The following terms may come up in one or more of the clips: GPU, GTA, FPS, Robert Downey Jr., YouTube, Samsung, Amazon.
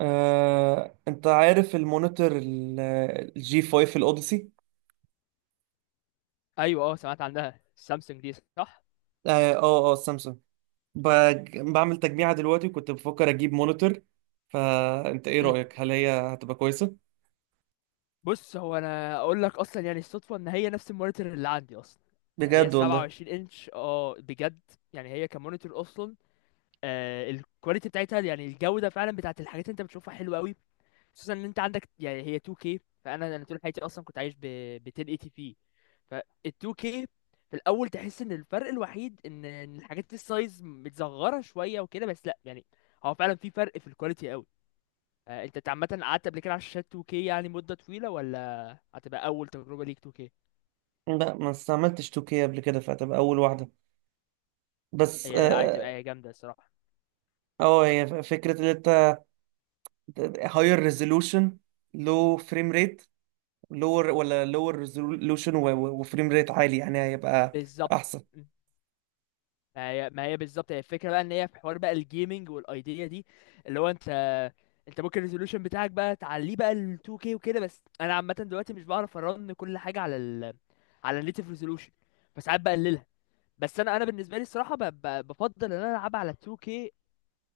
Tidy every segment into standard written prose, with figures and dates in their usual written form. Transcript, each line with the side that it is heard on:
right: انت عارف المونيتور الجي 5 الاوديسي؟
left: ايوه سمعت عنها السامسونج دي صح.
right: سامسونج. بعمل تجميعة دلوقتي، وكنت بفكر اجيب مونيتور، فانت ايه
left: مم.
right: رأيك؟ هل هي هتبقى كويسة؟
left: بص، هو انا اقول لك اصلا يعني الصدفه ان هي نفس المونيتور اللي عندي اصلا. هي
right: بجد والله.
left: 27 انش بجد. يعني هي كمونيتور اصلا. الكواليتي بتاعتها يعني الجوده فعلا بتاعت الحاجات اللي انت بتشوفها حلوه قوي، خصوصا ان انت عندك يعني هي 2K. فانا طول حياتي اصلا كنت عايش ب 1080 بي، فال 2K في الاول تحس ان الفرق الوحيد إن الحاجات دي السايز متزغره شويه وكده، بس لا يعني هو فعلا في فرق في الكواليتي قوي. انت عامه قعدت قبل كده على الشاشات 2K يعني مده طويله، ولا هتبقى اول تجربه ليك 2K؟
right: لا، ما استعملتش 2K قبل كده، فهتبقى اول واحدة. بس
left: هي لا، هتبقى هي جامده الصراحه.
right: هي فكرة ان انت هاير ريزولوشن لو فريم ريت لور، ولا لور ريزولوشن وفريم ريت عالي، يعني هيبقى
left: بالظبط.
right: احسن.
left: ما هي بالظبط هي الفكره بقى، ان هي في حوار بقى الجيمنج والايديا دي، اللي هو انت ممكن الريزولوشن بتاعك بقى تعليه بقى ل 2K وكده. بس انا عامه دلوقتي مش بعرف ارن كل حاجه على النيتف ريزولوشن، فساعات بقللها. بس انا بالنسبه لي الصراحه بفضل ان انا العبها على 2K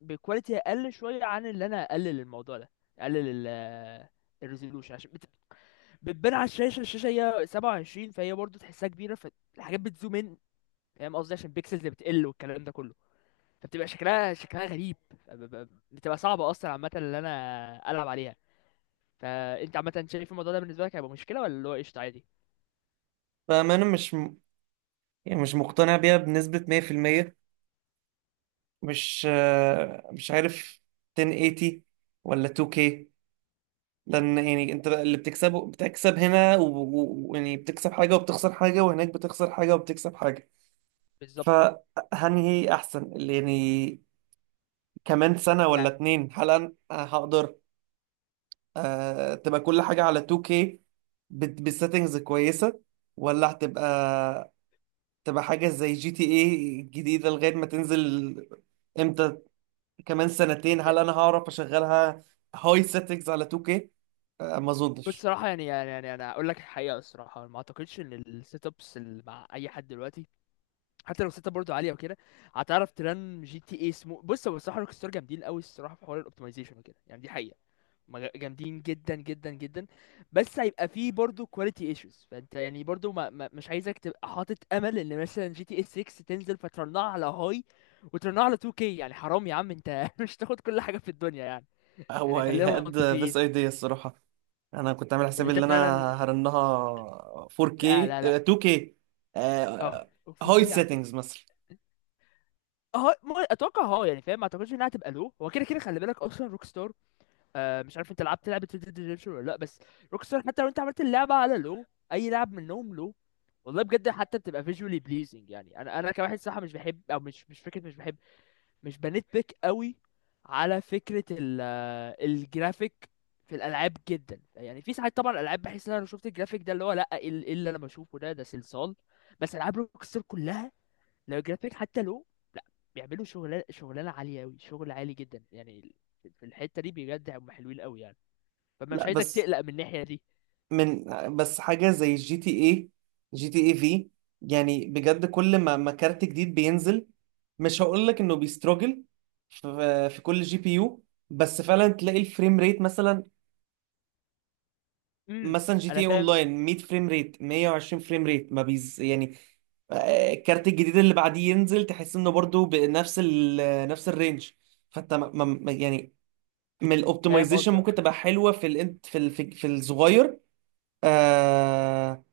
left: بكواليتي اقل شويه، عن اللي انا اقلل الموضوع ده، اقلل الريزولوشن عشان بتبان على الشاشه هي 27، فهي برضه تحسها كبيره، فالحاجات بتزوم، ان فاهم قصدي، عشان البيكسلز بتقل والكلام ده كله، فبتبقى شكلها غريب. بتبقى صعبة أصلا عامة اللي أنا ألعب عليها. فأنت عامة شايف الموضوع ده بالنسبة لك هيبقى مشكلة، ولا اللي هو قشطة عادي؟
right: فانا مش يعني مش مقتنع بيها بنسبة 100%. مش عارف، 1080 ولا 2K؟ لأن يعني أنت اللي بتكسبه، بتكسب هنا ويعني بتكسب حاجة وبتخسر حاجة، وهناك بتخسر حاجة وبتكسب حاجة.
left: بالظبط.
right: فهنهي أحسن، اللي يعني كمان سنة ولا
left: يعني
right: اتنين هل أنا هقدر تبقى كل حاجة على 2K بالسيتنجز كويسة؟ ولا هتبقى حاجة زي جي تي ايه الجديدة لغاية ما تنزل امتى؟ كمان سنتين هل
left: يعني-
right: انا هعرف اشغلها هاي سيتنجز على 2K؟ ما
left: بص
right: اظنش.
left: الصراحة، يعني أنا أقول لك الحقيقة، الصراحة ما أعتقدش إن السيت أبس اللي مع أي حد دلوقتي، حتى لو السيت أب برضه عالية وكده، هتعرف ترن جي تي اي سمو. بص، هو الصراحة روك ستار جامدين قوي الصراحة في حوار الأوبتمايزيشن وكده، يعني دي حقيقة. جامدين جدا جدا جدا. بس هيبقى فيه برضو كواليتي ايشوز، فانت يعني برضو ما ما مش عايزك تبقى حاطط امل ان مثلا جي تي اس 6 تنزل فترنها على هاي وترنها على 2K. يعني حرام يا عم انت مش تاخد كل حاجة في الدنيا يعني.
right: هو
left: يعني خلينا
right: هيهد ذس
left: منطقيين.
right: ايديا الصراحه. انا كنت عامل
left: اللي
right: حسابي
left: انت
right: ان انا
left: فعلا.
right: هرنها
left: لا
right: 4K.
left: لا لا،
right: 2K
left: اه
right: هاي
left: 4K يا عم؟
right: سيتنجز مثلا.
left: اه، اتوقع، يعني فاهم، ما اعتقدش انها هتبقى، لو هو كده كده خلي بالك اصلا. روك. مش عارف، انت لعبت لعبه Red Dead Redemption ولا لا؟ بس روكستار حتى لو انت عملت اللعبه على، لو اي لعب منهم، لو والله بجد، حتى بتبقى visually pleasing. يعني انا كواحد صراحه مش بحب، او مش فكره مش بحب، مش بنت بيك قوي على فكره، ال آه، الجرافيك في الالعاب جدا. يعني في ساعات طبعا الالعاب بحس ان انا لو شفت الجرافيك ده، اللي هو لا ايه إيه اللي انا بشوفه ده صلصال. بس العاب روكستار كلها، لو الجرافيك حتى لو، لا، بيعملوا شغلانه عاليه قوي، شغل عالي جدا يعني، في الحته دي بجد هم حلوين قوي يعني. فمش
right: لا
left: عايزك
right: بس،
left: تقلق من الناحية دي.
right: من بس حاجه زي جي تي اي، جي تي اي في، يعني بجد كل ما كارت جديد بينزل، مش هقول لك انه بيستراجل في كل جي بي يو، بس فعلا تلاقي الفريم ريت مثلا
left: امم.
right: مثلا جي تي
left: انا
right: إيه
left: فاهم.
right: اونلاين 100 فريم ريت، 120 فريم ريت ما بيز يعني. الكارت الجديد اللي بعديه ينزل تحس انه برضو بنفس نفس الرينج. فانت يعني من
left: فاهم
right: الاوبتمايزيشن ممكن
left: قصدك.
right: تبقى حلوه في ال في ال في في الصغير. آه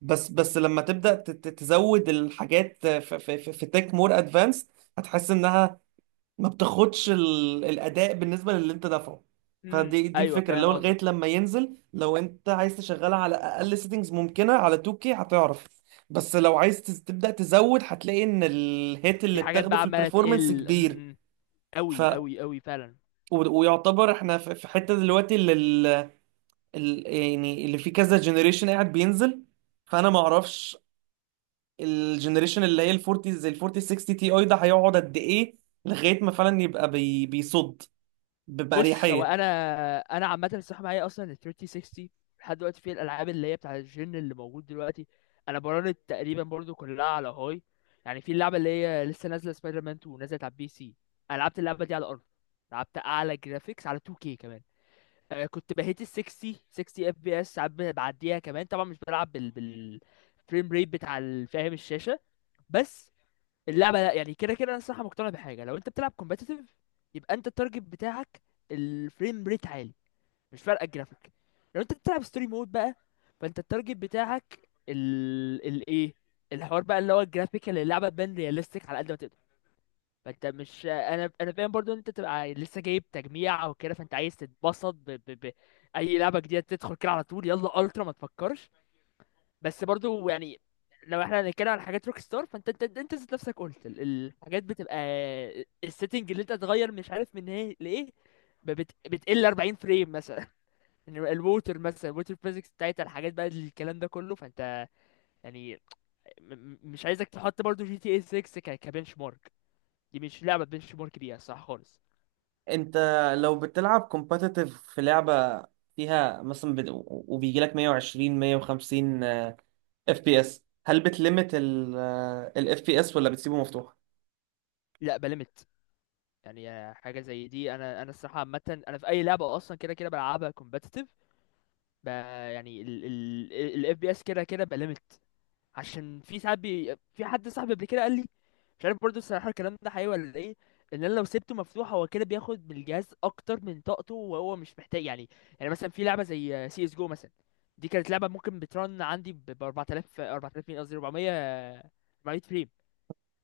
right: بس لما تبدا تزود الحاجات في تك مور ادفانس، هتحس انها ما بتاخدش الاداء بالنسبه للي انت دافعه.
left: امم،
right: فدي
left: ايوه
right: الفكره، اللي
left: فاهم
right: هو لغايه
left: قصدك.
right: لما ينزل لو انت عايز تشغلها على اقل سيتنجز ممكنه على 2K هتعرف، بس لو عايز تبدا تزود هتلاقي ان الهيت اللي
left: في حاجات
right: بتاخده
left: بقى
right: في
left: عمالة
right: البرفورمانس
left: تقل.
right: كبير.
left: امم.
right: ف
left: قوي قوي قوي فعلا.
right: ويعتبر احنا في حته دلوقتي، اللي يعني اللي في كذا جنريشن قاعد بينزل، فانا ما اعرفش الجنريشن اللي هي ال 40، زي ال 40 60 تي اي، ده هيقعد قد ايه لغايه ما فعلا يبقى بيصد
left: بص، هو
right: بأريحية.
left: انا عامة الصراحة معايا اصلا ال 3060 لحد دلوقتي، في الالعاب اللي هي بتاع الجن اللي موجود دلوقتي، انا براند تقريبا برضو كلها على هاي. يعني في اللعبة اللي هي لسه نازلة سبايدر مان 2، نزلت على البي سي، انا لعبت اللعبة دي على الارض، لعبت اعلى جرافيكس على 2K كمان. كنت بهيت ال 60، 60 اف بي اس ساعات بعديها كمان، طبعا مش بلعب بال فريم ريت بتاع فاهم الشاشه. بس اللعبه لا، يعني كده كده انا الصراحه مقتنع بحاجه، لو انت بتلعب كومبتيتيف يبقى انت التارجت بتاعك الفريم ريت عالي، مش فارقه الجرافيك. لو انت بتلعب ستوري مود بقى، فانت التارجت بتاعك ال ايه، الحوار بقى اللي هو الجرافيك، اللي اللعبه تبان رياليستيك على قد ما تقدر. فانت مش، انا فاهم برضو ان انت تبقى لسه جايب تجميع او كده، فانت عايز تتبسط اي لعبه جديده تدخل كده على طول، يلا الترا ما تفكرش. بس برضو يعني، لو احنا هنتكلم على حاجات روك ستار، فانت انت انت ذات نفسك قلت الحاجات بتبقى، السيتنج اللي انت تغير مش عارف من ايه لايه، بتقل 40 فريم مثلا الووتر فيزيكس بتاعتها، الحاجات بقى، الكلام ده كله، فانت يعني مش عايزك تحط برضو جي تي اي 6 كبنش مارك، دي مش لعبه بنش مارك بيها صح خالص.
right: انت لو بتلعب كومباتيتيف في لعبة فيها مثلا وبيجي لك 120، 150 اف بي اس، هل بتلمت الاف بي اس ولا بتسيبه مفتوح؟
left: لا، بلمت. يعني حاجه زي دي، انا الصراحه عامه، انا في اي لعبه اصلا كده كده بلعبها كومبتيتيف، ب... يعني الاف بي اس كده كده بلمت. عشان في ساعات في حد صاحبي قبل كده قال لي، مش عارف برضه الصراحه الكلام ده حقيقي ولا ايه، ان انا لو سبته مفتوح هو كده بياخد من الجهاز اكتر من طاقته، وهو مش محتاج يعني. يعني مثلا في لعبه زي سي اس جو مثلا، دي كانت لعبه ممكن بترن عندي ب 4000، 4000 مين قصدي 400، 400 فريم،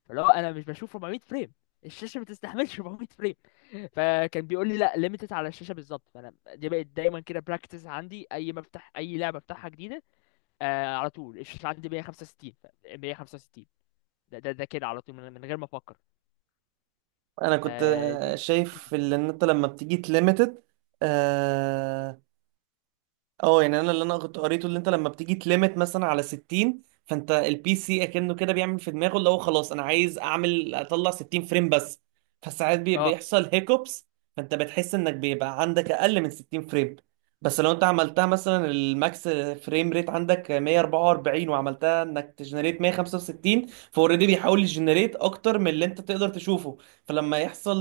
left: اللي هو انا مش بشوف 400 فريم، الشاشه ما تستحملش 400 فريم. فكان بيقول لي لا ليميتد على الشاشه بالظبط، فانا دي بقت دايما كده براكتس عندي، اي ما افتح اي لعبه افتحها جديده، على طول الشاشه عندي 165، 165. ده كده على طول، من غير ما افكر.
right: انا كنت
left: فدي.
right: شايف ان انت لما بتيجي تليميتد، اه، يعني اللي انا كنت قريته، اللي انت لما بتيجي تليمت مثلا على 60، فانت البي سي اكنه كده بيعمل في دماغه اللي هو خلاص انا عايز اعمل اطلع 60 فريم بس، فساعات
left: اه
right: بيحصل هيكوبس، فانت بتحس انك بيبقى عندك اقل من 60 فريم. بس لو انت عملتها مثلا الماكس فريم ريت عندك 144، وعملتها انك تجنريت 165، فاوريدي بيحاول يجنريت اكتر من اللي انت تقدر تشوفه، فلما يحصل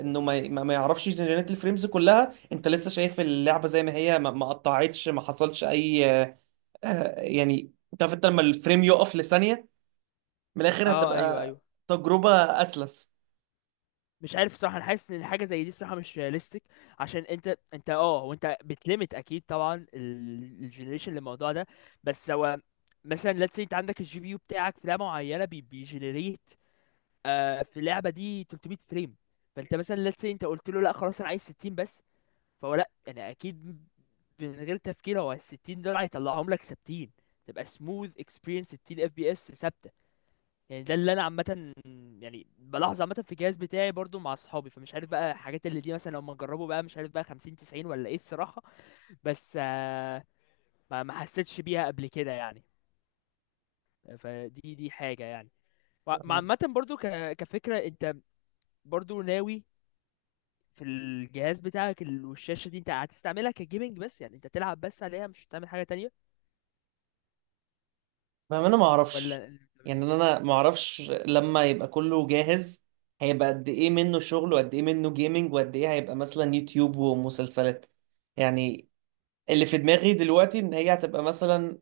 right: انه ما يعرفش يجنريت الفريمز كلها، انت لسه شايف اللعبه زي ما هي، ما قطعتش، ما حصلش اي آه، يعني انت عارف، انت لما الفريم يقف لثانيه، من الاخر
left: اه ايوه
right: هتبقى
left: ايوه.
right: تجربه اسلس.
left: مش عارف صح، انا حاسس ان حاجه زي دي الصراحه مش رياليستيك، عشان انت وانت بتليمت اكيد طبعا الجنريشن للموضوع ده. بس هو مثلا let's say انت عندك الجي بي يو بتاعك في لعبه معينه بيجنريت في اللعبه دي 300 فريم، فانت مثلا let's say انت قلت له لا خلاص انا عايز 60 بس، فهو لا انا اكيد من غير تفكير هو ال 60 دول هيطلعهم لك ثابتين، تبقى smooth experience 60 اف بي اس ثابته. يعني ده اللي انا عامه يعني بلاحظ عامه في الجهاز بتاعي برضو مع اصحابي، فمش عارف بقى الحاجات اللي دي مثلا لما نجربه بقى، مش عارف بقى 50 90 ولا ايه الصراحه، بس ما ما حسيتش بيها قبل كده يعني. فدي حاجه يعني، مع عامه برضو كفكره انت برضو ناوي في الجهاز بتاعك والشاشه دي انت هتستعملها كجيمنج بس، يعني انت تلعب بس عليها مش هتعمل حاجه تانية،
right: فاهم، انا ما اعرفش،
left: ولا ايه؟
right: يعني انا ما اعرفش لما يبقى كله جاهز هيبقى قد ايه منه شغل، وقد ايه منه جيمنج، وقد ايه هيبقى مثلا يوتيوب ومسلسلات. يعني اللي في دماغي دلوقتي ان هي هتبقى مثلا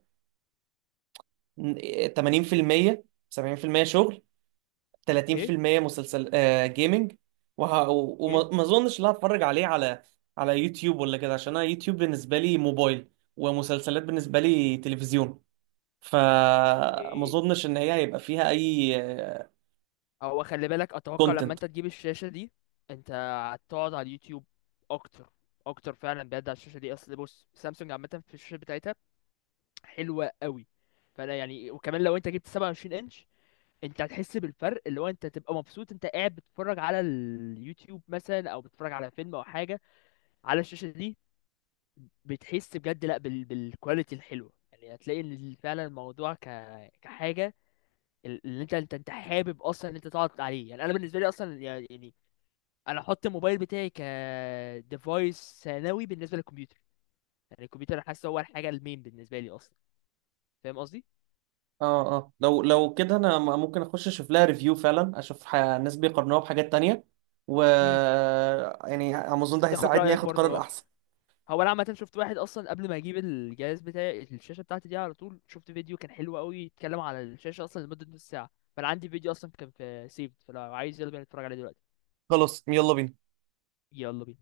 right: 80% 70% شغل،
left: ايه،
right: 30% مسلسل جيمنج،
left: ايه،
right: وما ما اظنش ان أنا هتفرج عليه على يوتيوب ولا كده، عشان انا يوتيوب بالنسبه لي موبايل، ومسلسلات بالنسبه لي تلفزيون، فما
left: إيه؟
right: اظنش ان هي هيبقى فيها اي
left: هو خلي بالك اتوقع لما
right: كونتنت.
left: انت تجيب الشاشة دي، انت هتقعد على اليوتيوب اكتر اكتر فعلا بجد، على الشاشة دي اصل، بص سامسونج عامة في الشاشة بتاعتها حلوة قوي. فانا يعني وكمان لو انت جبت 27 انش، انت هتحس بالفرق، اللي هو انت تبقى مبسوط انت قاعد بتتفرج على اليوتيوب مثلا، او بتتفرج على فيلم او حاجة على الشاشة دي، بتحس بجد لا بالكواليتي الحلوة، يعني هتلاقي ان فعلا الموضوع كحاجة اللي انت حابب اصلا ان انت تقعد عليه. يعني انا بالنسبه لي اصلا، يعني انا احط الموبايل بتاعي ك ديفايس ثانوي بالنسبه للكمبيوتر، يعني الكمبيوتر انا حاسه هو الحاجه المين بالنسبه لي اصلا، فاهم قصدي؟
right: اه اه، لو كده انا ممكن اخش اشوف لها ريفيو فعلا، اشوف ناس بيقارنوها بحاجات تانية، و
left: امم.
right: يعني امازون ده
left: تاخد
right: هيساعدني
left: رايك
right: اخد
left: برضو
right: قرار
left: اه.
right: احسن.
left: هو انا عامه شفت واحد اصلا قبل ما اجيب الجهاز بتاعي الشاشه بتاعتي دي، على طول شفت فيديو كان حلو قوي يتكلم على الشاشه اصلا لمده نص ساعه، فانا عندي فيديو اصلا كان في سيفد، فلو عايز يلا بينا نتفرج عليه دلوقتي.
right: خلاص، يلا بينا.
left: يلا بينا.